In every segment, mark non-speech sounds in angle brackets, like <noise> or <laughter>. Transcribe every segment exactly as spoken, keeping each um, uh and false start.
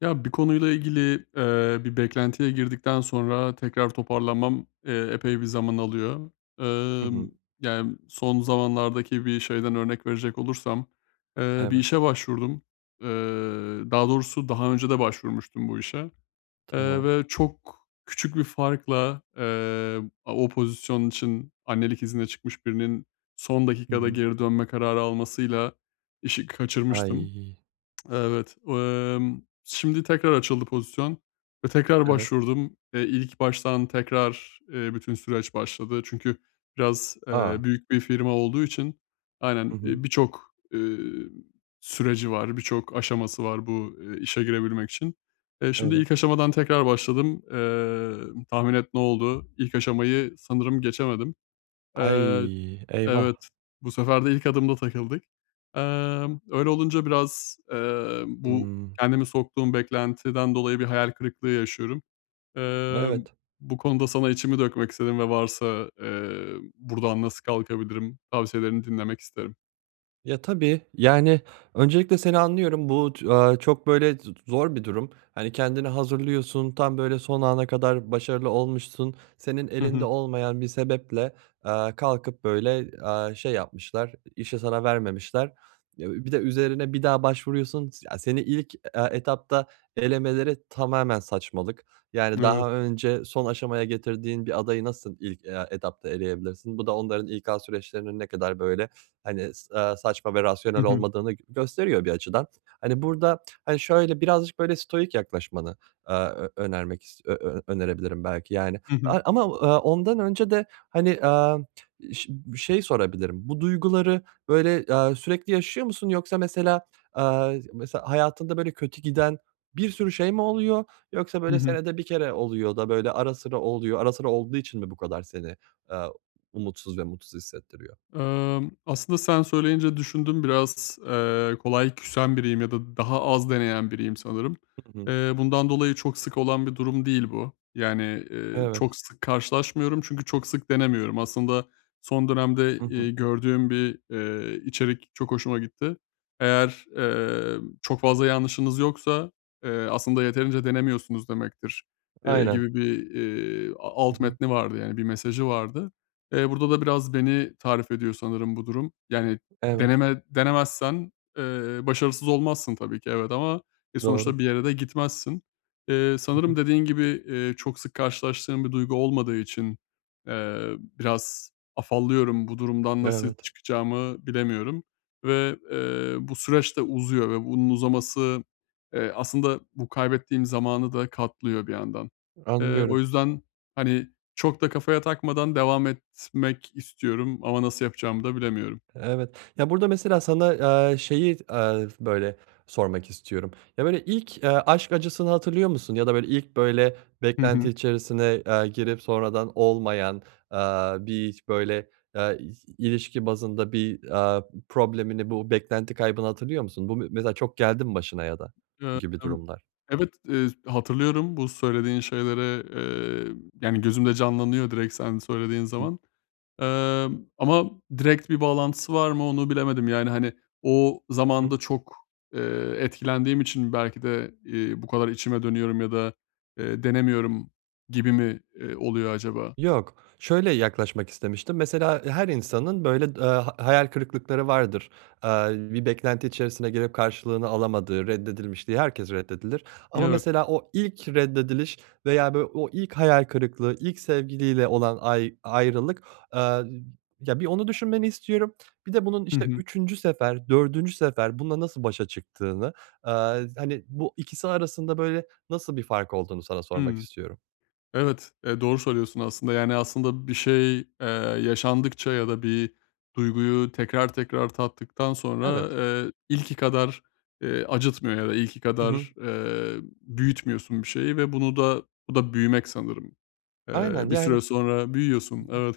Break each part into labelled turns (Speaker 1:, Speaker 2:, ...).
Speaker 1: Ya bir konuyla ilgili, eee, bir beklentiye girdikten sonra tekrar toparlanmam, eee, epey bir zaman alıyor.
Speaker 2: Hı hı.
Speaker 1: Emm, yani son zamanlardaki bir şeyden örnek verecek olursam, eee, bir
Speaker 2: Evet.
Speaker 1: işe başvurdum. Eee, daha doğrusu daha önce de başvurmuştum bu işe, eee,
Speaker 2: Tamam.
Speaker 1: ve çok küçük bir farkla, eee, o pozisyon için, annelik iznine çıkmış birinin, son
Speaker 2: Hı
Speaker 1: dakikada
Speaker 2: hı.
Speaker 1: geri dönme kararı almasıyla işi kaçırmıştım.
Speaker 2: Ay.
Speaker 1: Evet. Emm, şimdi tekrar açıldı pozisyon ve tekrar
Speaker 2: Evet.
Speaker 1: başvurdum. Eee, ilk baştan tekrar, eee, bütün süreç başladı. Çünkü biraz, eee,
Speaker 2: A.
Speaker 1: büyük bir firma olduğu için,
Speaker 2: Hı
Speaker 1: aynen,
Speaker 2: hı.
Speaker 1: iii, birçok, eee, süreci var, birçok aşaması var bu, eee, işe girebilmek için. Eee, şimdi
Speaker 2: Evet.
Speaker 1: ilk aşamadan tekrar başladım. Eee, tahmin et ne oldu? İlk aşamayı sanırım geçemedim. Eee,
Speaker 2: Ay. Eyvah!
Speaker 1: evet. Bu sefer de ilk adımda takıldık. Emm, öyle olunca biraz, eee, bu
Speaker 2: Hımm.
Speaker 1: kendimi soktuğum beklentiden dolayı bir hayal kırıklığı yaşıyorum. Eee,
Speaker 2: Evet.
Speaker 1: bu konuda sana içimi dökmek istedim ve varsa, eee, buradan nasıl kalkabilirim? Tavsiyelerini dinlemek isterim.
Speaker 2: Ya tabii. Yani öncelikle seni anlıyorum, bu tü aaa, çok böyle z zor bir durum. Hani kendini hazırlıyorsun, tam böyle son ana kadar başarılı olmuşsun, senin
Speaker 1: Hı
Speaker 2: elinde
Speaker 1: hı.
Speaker 2: olmayan bir sebeple, eee, kalkıp böyle, eee, şey yapmışlar, i işi sana vermemişler. Ya, bir de üzerine bir daha başvuruyorsun, s ya, seni ilk, e etapta elemeleri tamamen saçmalık. Yani
Speaker 1: Evet.
Speaker 2: daha önce son aşamaya getirdiğin bir adayı nasıl ilk, eee, etapta eleyebilirsin? Bu da onların İK süreçlerinin ne kadar böyle, hani, s eee, saçma ve
Speaker 1: Hı
Speaker 2: rasyonel
Speaker 1: hı.
Speaker 2: olmadığını g gösteriyor bir açıdan. Hani burada, hani, şöyle birazcık böyle stoic yaklaşmanı, eee, ö önermek is ö ö önerebilirim belki yani,
Speaker 1: Hı hı.
Speaker 2: aaa, ama, aaa, ondan önce de, hani, eee, ş bir şey sorabilirim, bu duyguları böyle, eee, sürekli yaşıyor musun yoksa mesela, eee, mesela hayatında böyle kötü giden bir sürü şey mi oluyor yoksa
Speaker 1: Hı
Speaker 2: böyle
Speaker 1: hı.
Speaker 2: senede bir kere oluyor da, böyle, ara sıra oluyor, ara sıra olduğu için mi bu kadar seni, eee, umutsuz ve mutsuz hissettiriyor?
Speaker 1: Emm, aslında sen söyleyince düşündüm biraz, eee, kolay küsen biriyim ya da daha az deneyen biriyim sanırım.
Speaker 2: Hı hı.
Speaker 1: Eee, bundan dolayı çok sık olan bir durum değil bu. Yani, eee,
Speaker 2: Evet.
Speaker 1: çok sık karşılaşmıyorum çünkü çok sık denemiyorum. Aslında son dönemde,
Speaker 2: Hı hı.
Speaker 1: eee, gördüğüm bir, eee, içerik çok hoşuma gitti. Eğer, eee, çok fazla yanlışınız yoksa, eee, aslında yeterince denemiyorsunuz demektir, eee,
Speaker 2: Aynen.
Speaker 1: gibi bir, eee, a
Speaker 2: Hı
Speaker 1: alt
Speaker 2: hı.
Speaker 1: metni vardı, yani bir mesajı vardı. Eee, burada da biraz beni tarif ediyor sanırım bu durum. Yani
Speaker 2: Evet.
Speaker 1: deneme denemezsen, eee, başarısız olmazsın tabii ki, evet, ama, e,
Speaker 2: Doğru.
Speaker 1: sonuçta bir yere de gitmezsin. Eee,
Speaker 2: Hı
Speaker 1: sanırım
Speaker 2: hı.
Speaker 1: dediğin gibi, eee, çok sık karşılaştığım bir duygu olmadığı için, eee, biraz afallıyorum, bu durumdan nasıl
Speaker 2: Evet.
Speaker 1: çıkacağımı bilemiyorum ve, eee, bu süreç de uzuyor ve bunun uzaması, eee, aslında bu kaybettiğim zamanı da katlıyor bir yandan. Eee, o
Speaker 2: Anlıyorum.
Speaker 1: yüzden, hani, çok da kafaya takmadan devam etmek istiyorum ama nasıl yapacağımı da bilemiyorum.
Speaker 2: Evet. Ya burada mesela sana, eee, şeyi, eee, böyle, sormak istiyorum. Ya böyle ilk, eee, aşk acısını hatırlıyor musun ya da, böyle, ilk ,böyle,
Speaker 1: Hı
Speaker 2: beklenti
Speaker 1: hı.
Speaker 2: içerisine, eee, girip sonradan olmayan, eee, bir hiç böyle, eee, i ilişki bazında bir, eee, problemini, bu beklenti kaybını hatırlıyor musun? Bu me mesela çok geldi mi başına ya da bu gibi
Speaker 1: <unintelligible>
Speaker 2: durumlar?
Speaker 1: Evet, eee, hatırlıyorum bu söylediğin şeyleri. Eee, yani gözümde canlanıyor direkt sen söylediğin
Speaker 2: <unintelligible>
Speaker 1: zaman. Emm, ama direkt bir bağlantısı var mı onu bilemedim yani, hani, o
Speaker 2: <unintelligible>
Speaker 1: zamanında çok, eee, etkilendiğim için belki de, eee, bu kadar içime dönüyorum ya da, eee, denemiyorum gibi mi, eee, oluyor acaba?
Speaker 2: Yok. Şöyle yaklaşmak istemiştim, mesela her insanın böyle d aaa, hayal kırıklıkları vardır, eee, bir beklenti içerisine girip karşılığını alamadığı, reddedilmiş diye herkes reddedilir ama
Speaker 1: Evet.
Speaker 2: mesela o ilk reddediliş veya böyle o ilk hayal kırıklığı ilk sevgiliyle olan ay ayrılık Eee, ya, bir onu düşünmeni istiyorum. Bir de bunun,
Speaker 1: Hı
Speaker 2: işte,
Speaker 1: hı.
Speaker 2: üçüncü sefer, dördüncü sefer bununla nasıl başa çıktığını, eee, hani, bu ikisi arasında böyle nasıl bir fark olduğunu sana sormak
Speaker 1: Hımm.
Speaker 2: istiyorum.
Speaker 1: Evet, eee, doğru söylüyorsun aslında. Yani aslında bir şey, eee, yaşandıkça ya da bir duyguyu tekrar tekrar tattıktan sonra,
Speaker 2: Evet.
Speaker 1: eee, ilki kadar, eee, acıtmıyor ya da ilki
Speaker 2: Hı hı.
Speaker 1: kadar, eee, büyütmüyorsun bir şeyi ve bunu da bu da büyümek sanırım.
Speaker 2: Aynen,
Speaker 1: Eee, bir
Speaker 2: yani
Speaker 1: süre sonra büyüyorsun,
Speaker 2: Hı hı.
Speaker 1: evet.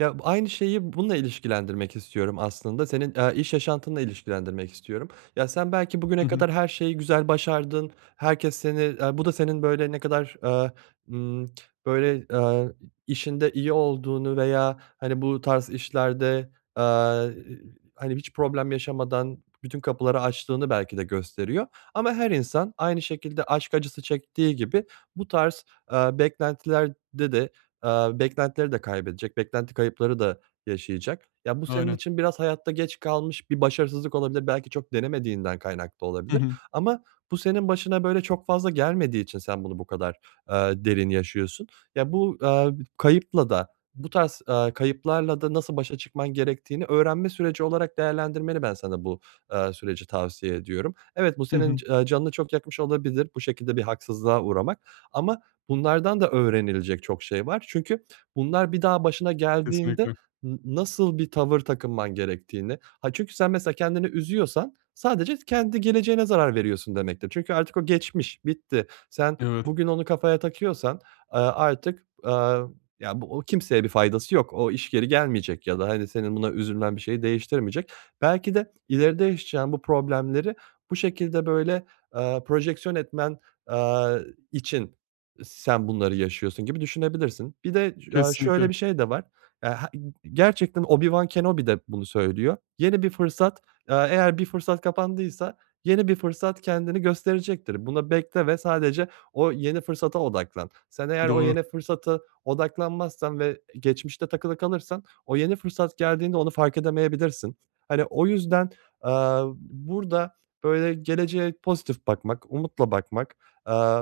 Speaker 2: Ya b aynı şeyi bununla ilişkilendirmek istiyorum aslında, senin, eee, iş yaşantınla ilişkilendirmek istiyorum. Ya sen belki bugüne
Speaker 1: Hı hı.
Speaker 2: kadar her şeyi güzel başardın, herkes seni, eee, bu da senin böyle ne kadar, eee, ımm, böyle, ııı, i işinde iyi olduğunu veya, hani, bu tarz işlerde, eee, <unintelligible> hani, hiç problem yaşamadan bütün kapıları açtığını belki de gösteriyor ama her insan aynı şekilde aşk acısı çektiği gibi bu tarz, eee, beklentilerde de, eee, beklentileri de kaybedecek, beklenti kayıpları da yaşayacak. Ya bu senin
Speaker 1: Aynen.
Speaker 2: için biraz hayatta geç kalmış bir başarısızlık olabilir, belki çok denemediğinden kaynaklı
Speaker 1: Hı
Speaker 2: olabilir
Speaker 1: hı.
Speaker 2: ama bu senin başına böyle çok fazla gelmediği için sen bunu bu kadar, eee, derin yaşıyorsun, ya bu, eee, kayıpla da, bu tarz, eee, kayıplarla da nasıl başa çıkman gerektiğini öğrenme süreci olarak değerlendirmeni ben sana bu, eee, süreci tavsiye ediyorum. Evet, bu
Speaker 1: Hı
Speaker 2: senin
Speaker 1: hı.
Speaker 2: c eee, canını çok yakmış olabilir, bu şekilde bir haksızlığa uğramak ama bunlardan da öğrenilecek çok şey var çünkü bunlar bir daha başına geldiğinde
Speaker 1: Kesinlikle.
Speaker 2: n nasıl bir tavır takınman gerektiğini, aaa, çünkü sen mesela kendini üzüyorsan sadece kendi geleceğine zarar veriyorsun demektir çünkü artık o geçmiş, bitti. Sen
Speaker 1: Evet.
Speaker 2: bugün onu kafaya takıyorsan, eee, artık, eee, ya, bu o kimseye bir faydası yok, o iş geri gelmeyecek ya da, hani, senin buna üzülmen bir şeyi değiştirmeyecek. Belki de ileride yaşayacağın bu problemleri bu şekilde böyle, eee, projeksiyon etmen, eee, için sen bunları yaşıyorsun gibi düşünebilirsin. Bir de, eee, şöyle
Speaker 1: Kesinlikle.
Speaker 2: bir şey de var. <unintelligible> Gerçekten Obi-Wan Kenobi de bunu söylüyor. Yeni bir fırsat, eee, eğer bir fırsat kapandıysa yeni bir fırsat kendini gösterecektir. Buna bekle ve sadece o yeni fırsata odaklan. Sen eğer o
Speaker 1: Doğru.
Speaker 2: yeni fırsata odaklanmazsan ve geçmişte takılı kalırsan o yeni fırsat geldiğinde onu fark edemeyebilirsin. Hani o yüzden, eee, b burada böyle geleceğe pozitif bakmak, umutla bakmak, eee,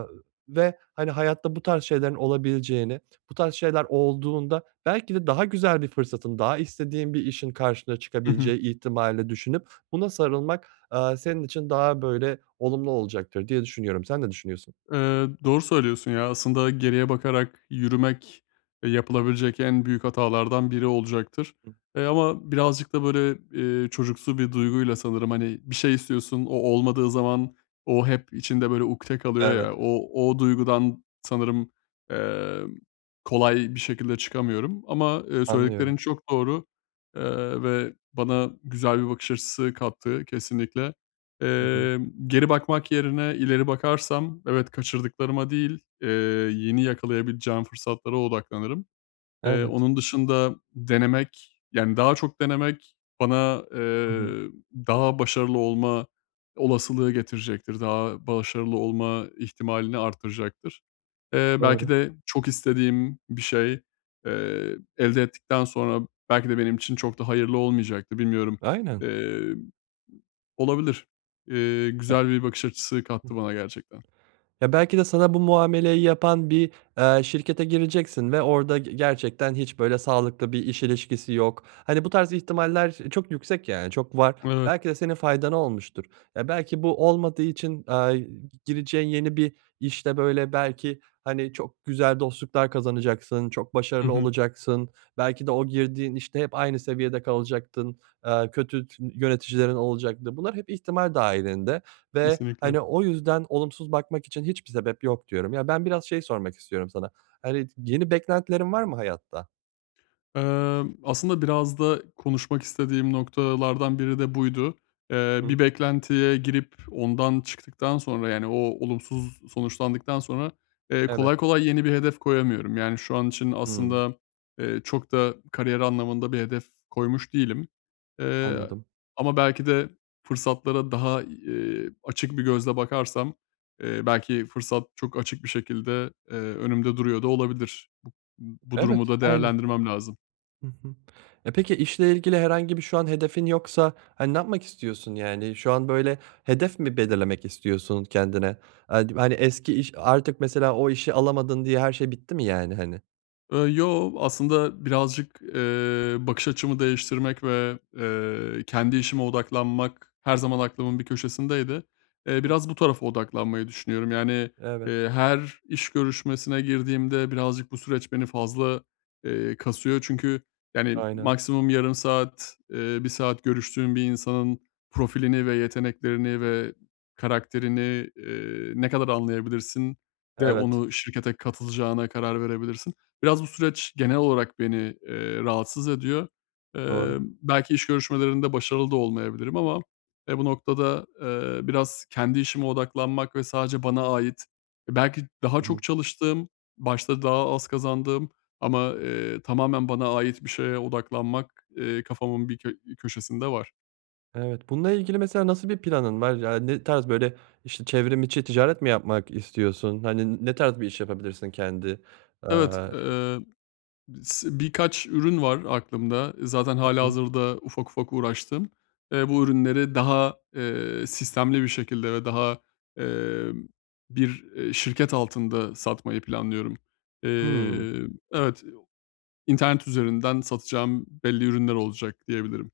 Speaker 2: ve, hani, hayatta bu tarz şeylerin olabileceğini, bu tarz şeyler olduğunda belki de daha güzel bir fırsatın daha istediğin bir işin karşına
Speaker 1: Hı hı.
Speaker 2: çıkabileceği ihtimalini de düşünüp buna sarılmak, eee, senin için daha böyle olumlu olacaktır diye düşünüyorum. Sen ne düşünüyorsun?
Speaker 1: Eee, doğru söylüyorsun. Ya, aslında geriye bakarak yürümek, eee, yapılabilecek en büyük hatalardan biri olacaktır. Eee, ama birazcık da böyle, eee, çocuksu bir duyguyla sanırım, hani, bir şey istiyorsun, o olmadığı zaman o hep içinde böyle ukte kalıyor
Speaker 2: Evet.
Speaker 1: ya, o, o duygudan sanırım, emm, kolay bir şekilde çıkamıyorum. Ama, eee,
Speaker 2: Anlıyorum.
Speaker 1: söylediklerin çok doğru, eee, ve bana güzel bir bakış açısı kattı kesinlikle.
Speaker 2: Hı hı.
Speaker 1: Emm, geri bakmak yerine ileri bakarsam, evet, kaçırdıklarıma değil, eee, yeni yakalayabileceğim fırsatlara odaklanırım. Eee,
Speaker 2: Evet.
Speaker 1: onun dışında denemek, yani daha çok denemek bana,
Speaker 2: Hı hı.
Speaker 1: eee, daha başarılı olma olasılığı getirecektir, daha başarılı olma ihtimalini arttıracaktır. Eee, belki
Speaker 2: Doğru.
Speaker 1: de çok istediğim bir şey, eee, elde ettikten sonra belki de benim için çok da hayırlı olmayacaktı, bilmiyorum,
Speaker 2: Aynen.
Speaker 1: emm, olabilir. Eee, güzel bir bakış açısı kattı bana gerçekten.
Speaker 2: Ya belki de sana bu muameleyi yapan bir, eee, şirkete gireceksin ve orada ge gerçekten hiç böyle sağlıklı bir iş ilişkisi yok. Hani bu tarz ihtimaller çok yüksek, yani çok var,
Speaker 1: Evet.
Speaker 2: belki de senin faydana olmuştur. Ya belki bu olmadığı için, eee, g gireceğin yeni bir işte böyle belki, hani, çok güzel dostluklar kazanacaksın, çok
Speaker 1: Hı
Speaker 2: başarılı
Speaker 1: hı.
Speaker 2: olacaksın, belki de o girdiğin işte hep aynı seviyede kalacaktın, eee, kötü tü yöneticilerin olacaktı. Bunlar hep ihtimal dahilinde ve,
Speaker 1: Kesinlikle.
Speaker 2: hani, o yüzden olumsuz bakmak için hiçbir sebep yok diyorum. Ya ben biraz şey sormak istiyorum sana, hani, yeni beklentilerin var mı hayatta?
Speaker 1: Emm, aslında biraz da konuşmak istediğim noktalardan biri de buydu. Eee,
Speaker 2: Hı hı.
Speaker 1: bir beklentiye girip ondan çıktıktan sonra, yani, o olumsuz sonuçlandıktan sonra, eee,
Speaker 2: Evet.
Speaker 1: kolay kolay yeni bir hedef koyamıyorum. Yani, şu an için
Speaker 2: Hıı.
Speaker 1: aslında, eee, çok da kariyer anlamında bir hedef koymuş değilim. Eee,
Speaker 2: Anladım.
Speaker 1: ama belki de fırsatlara daha, eee, açık bir gözle bakarsam, eee, belki fırsat çok açık bir şekilde, eee, önümde duruyor da olabilir. Bu bu
Speaker 2: Evet,
Speaker 1: durumu da
Speaker 2: aynı.
Speaker 1: değerlendirmem lazım.
Speaker 2: Hı hı. E, peki, işle ilgili herhangi bir şu an hedefin yoksa, hani, ne yapmak istiyorsun? Yani, şu an böyle hedef mi belirlemek istiyorsun kendine? Ad hani eski iş, artık mesela o işi alamadın diye her şey bitti mi yani, hani?
Speaker 1: Iıı, yoo. Aslında birazcık, eee, bakış açımı değiştirmek ve, eee, kendi işime odaklanmak her zaman aklımın bir köşesindeydi. Eee,
Speaker 2: <unintelligible>
Speaker 1: biraz bu tarafa odaklanmayı düşünüyorum, yani,
Speaker 2: Evet.
Speaker 1: eee, her iş görüşmesine girdiğimde birazcık bu süreç beni fazla, eee, kasıyor. Çünkü, yani,
Speaker 2: Aynen.
Speaker 1: maksimum yarım saat, eee bir saat görüştüğün bir insanın profilini ve yeteneklerini ve karakterini, eee, ne kadar anlayabilirsin de
Speaker 2: Evet.
Speaker 1: onu şirkete katılacağına karar verebilirsin. Biraz bu süreç genel olarak beni, eee, rahatsız ediyor.
Speaker 2: Doğru.
Speaker 1: Eee, belki iş görüşmelerinde başarılı da olmayabilirim ama, eee, bu noktada, eee, biraz kendi işime odaklanmak ve sadece bana ait, e, belki daha
Speaker 2: Hı hı.
Speaker 1: çok çalıştığım, başta daha az kazandığım ama, eee, tamamen bana ait bir şeye odaklanmak, eee, kafamın bir kö bir köşesinde var.
Speaker 2: Evet, bununla ilgili, mesela, nasıl bir planın var? Ya, ne tarz, böyle, işte, çevrim içi ticaret mi yapmak istiyorsun? Hani, n ne tarz bir iş yapabilirsin kendi,
Speaker 1: Evet,
Speaker 2: aaa
Speaker 1: eee, sı birkaç ürün var aklımda, zaten
Speaker 2: Hı hı.
Speaker 1: hâlihazırda ufak ufak uğraştığım, eee, bu ürünleri daha, eee, sistemli bir şekilde ve daha, emm, bir, eee, şirket altında satmayı planlıyorum.
Speaker 2: Hımm.
Speaker 1: Eee, evet, internet üzerinden satacağım belli ürünler olacak diyebilirim.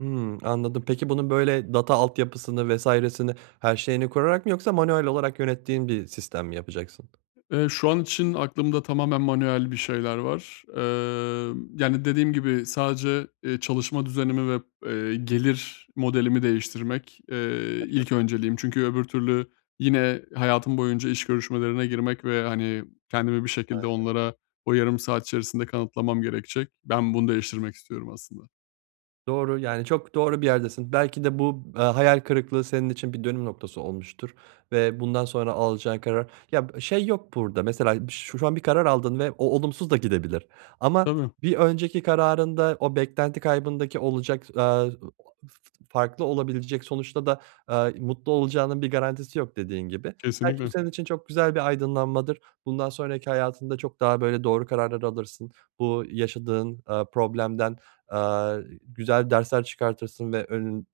Speaker 2: Hımm, anladım. Peki, bunun, böyle, data altyapısını vs.sini her şeyini kurarak mı yoksa manuel olarak yönettiğin bir sistem mi yapacaksın?
Speaker 1: Eee, şu an için aklımda tamamen manuel bir şeyler var, emm, yani dediğim gibi, sadece, eee, çalışma düzenimi ve, eee, gelir modelimi değiştirmek, eee,
Speaker 2: Hı hı.
Speaker 1: ilk önceliğim. Çünkü öbür türlü yine hayatım boyunca iş görüşmelerine girmek ve, hani, kendimi bir şekilde
Speaker 2: Aynen.
Speaker 1: onlara o yarım saat içerisinde kanıtlamam gerekecek. Ben bunu değiştirmek istiyorum aslında.
Speaker 2: Doğru, yani, çok doğru bir yerdesin. Belki de bu, eee, hayal kırıklığı senin için bir dönüm noktası olmuştur ve bundan sonra alacağın karar Ya, b şey yok burada, mesela ş şu an bir karar aldın ve o olumsuz da gidebilir ama
Speaker 1: Tabii.
Speaker 2: bir önceki kararında o beklenti kaybındaki olacak, aaa, <unintelligible> farklı olabilecek sonuçta da, aaa, mutlu olacağının bir garantisi yok, dediğin gibi. Belki bu
Speaker 1: Kesinlikle.
Speaker 2: senin için çok güzel bir aydınlanmadır, bundan sonraki hayatında çok daha, böyle, doğru kararlar alırsın, bu yaşadığın, aaa, problemden, aaa, güzel dersler çıkartırsın ve önün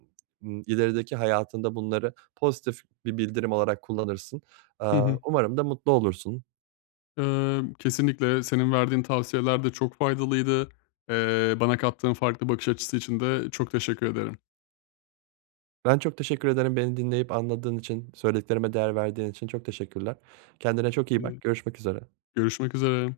Speaker 2: ilerideki hayatında bunları pozitif bir bildirim olarak kullanırsın.
Speaker 1: Hı
Speaker 2: Aaa,
Speaker 1: hı.
Speaker 2: umarım da mutlu olursun.
Speaker 1: Imm, kesinlikle senin verdiğin tavsiyeler de çok faydalıydı, eee, bana kattığın farklı bakış açısı için de çok teşekkür ederim.
Speaker 2: Ben çok teşekkür ederim, beni dinleyip anladığın için, söylediklerime değer verdiğin için. Çok teşekkürler. Kendine çok iyi
Speaker 1: Iıı.
Speaker 2: bak, görüşmek üzere.
Speaker 1: Görüşmek üzere.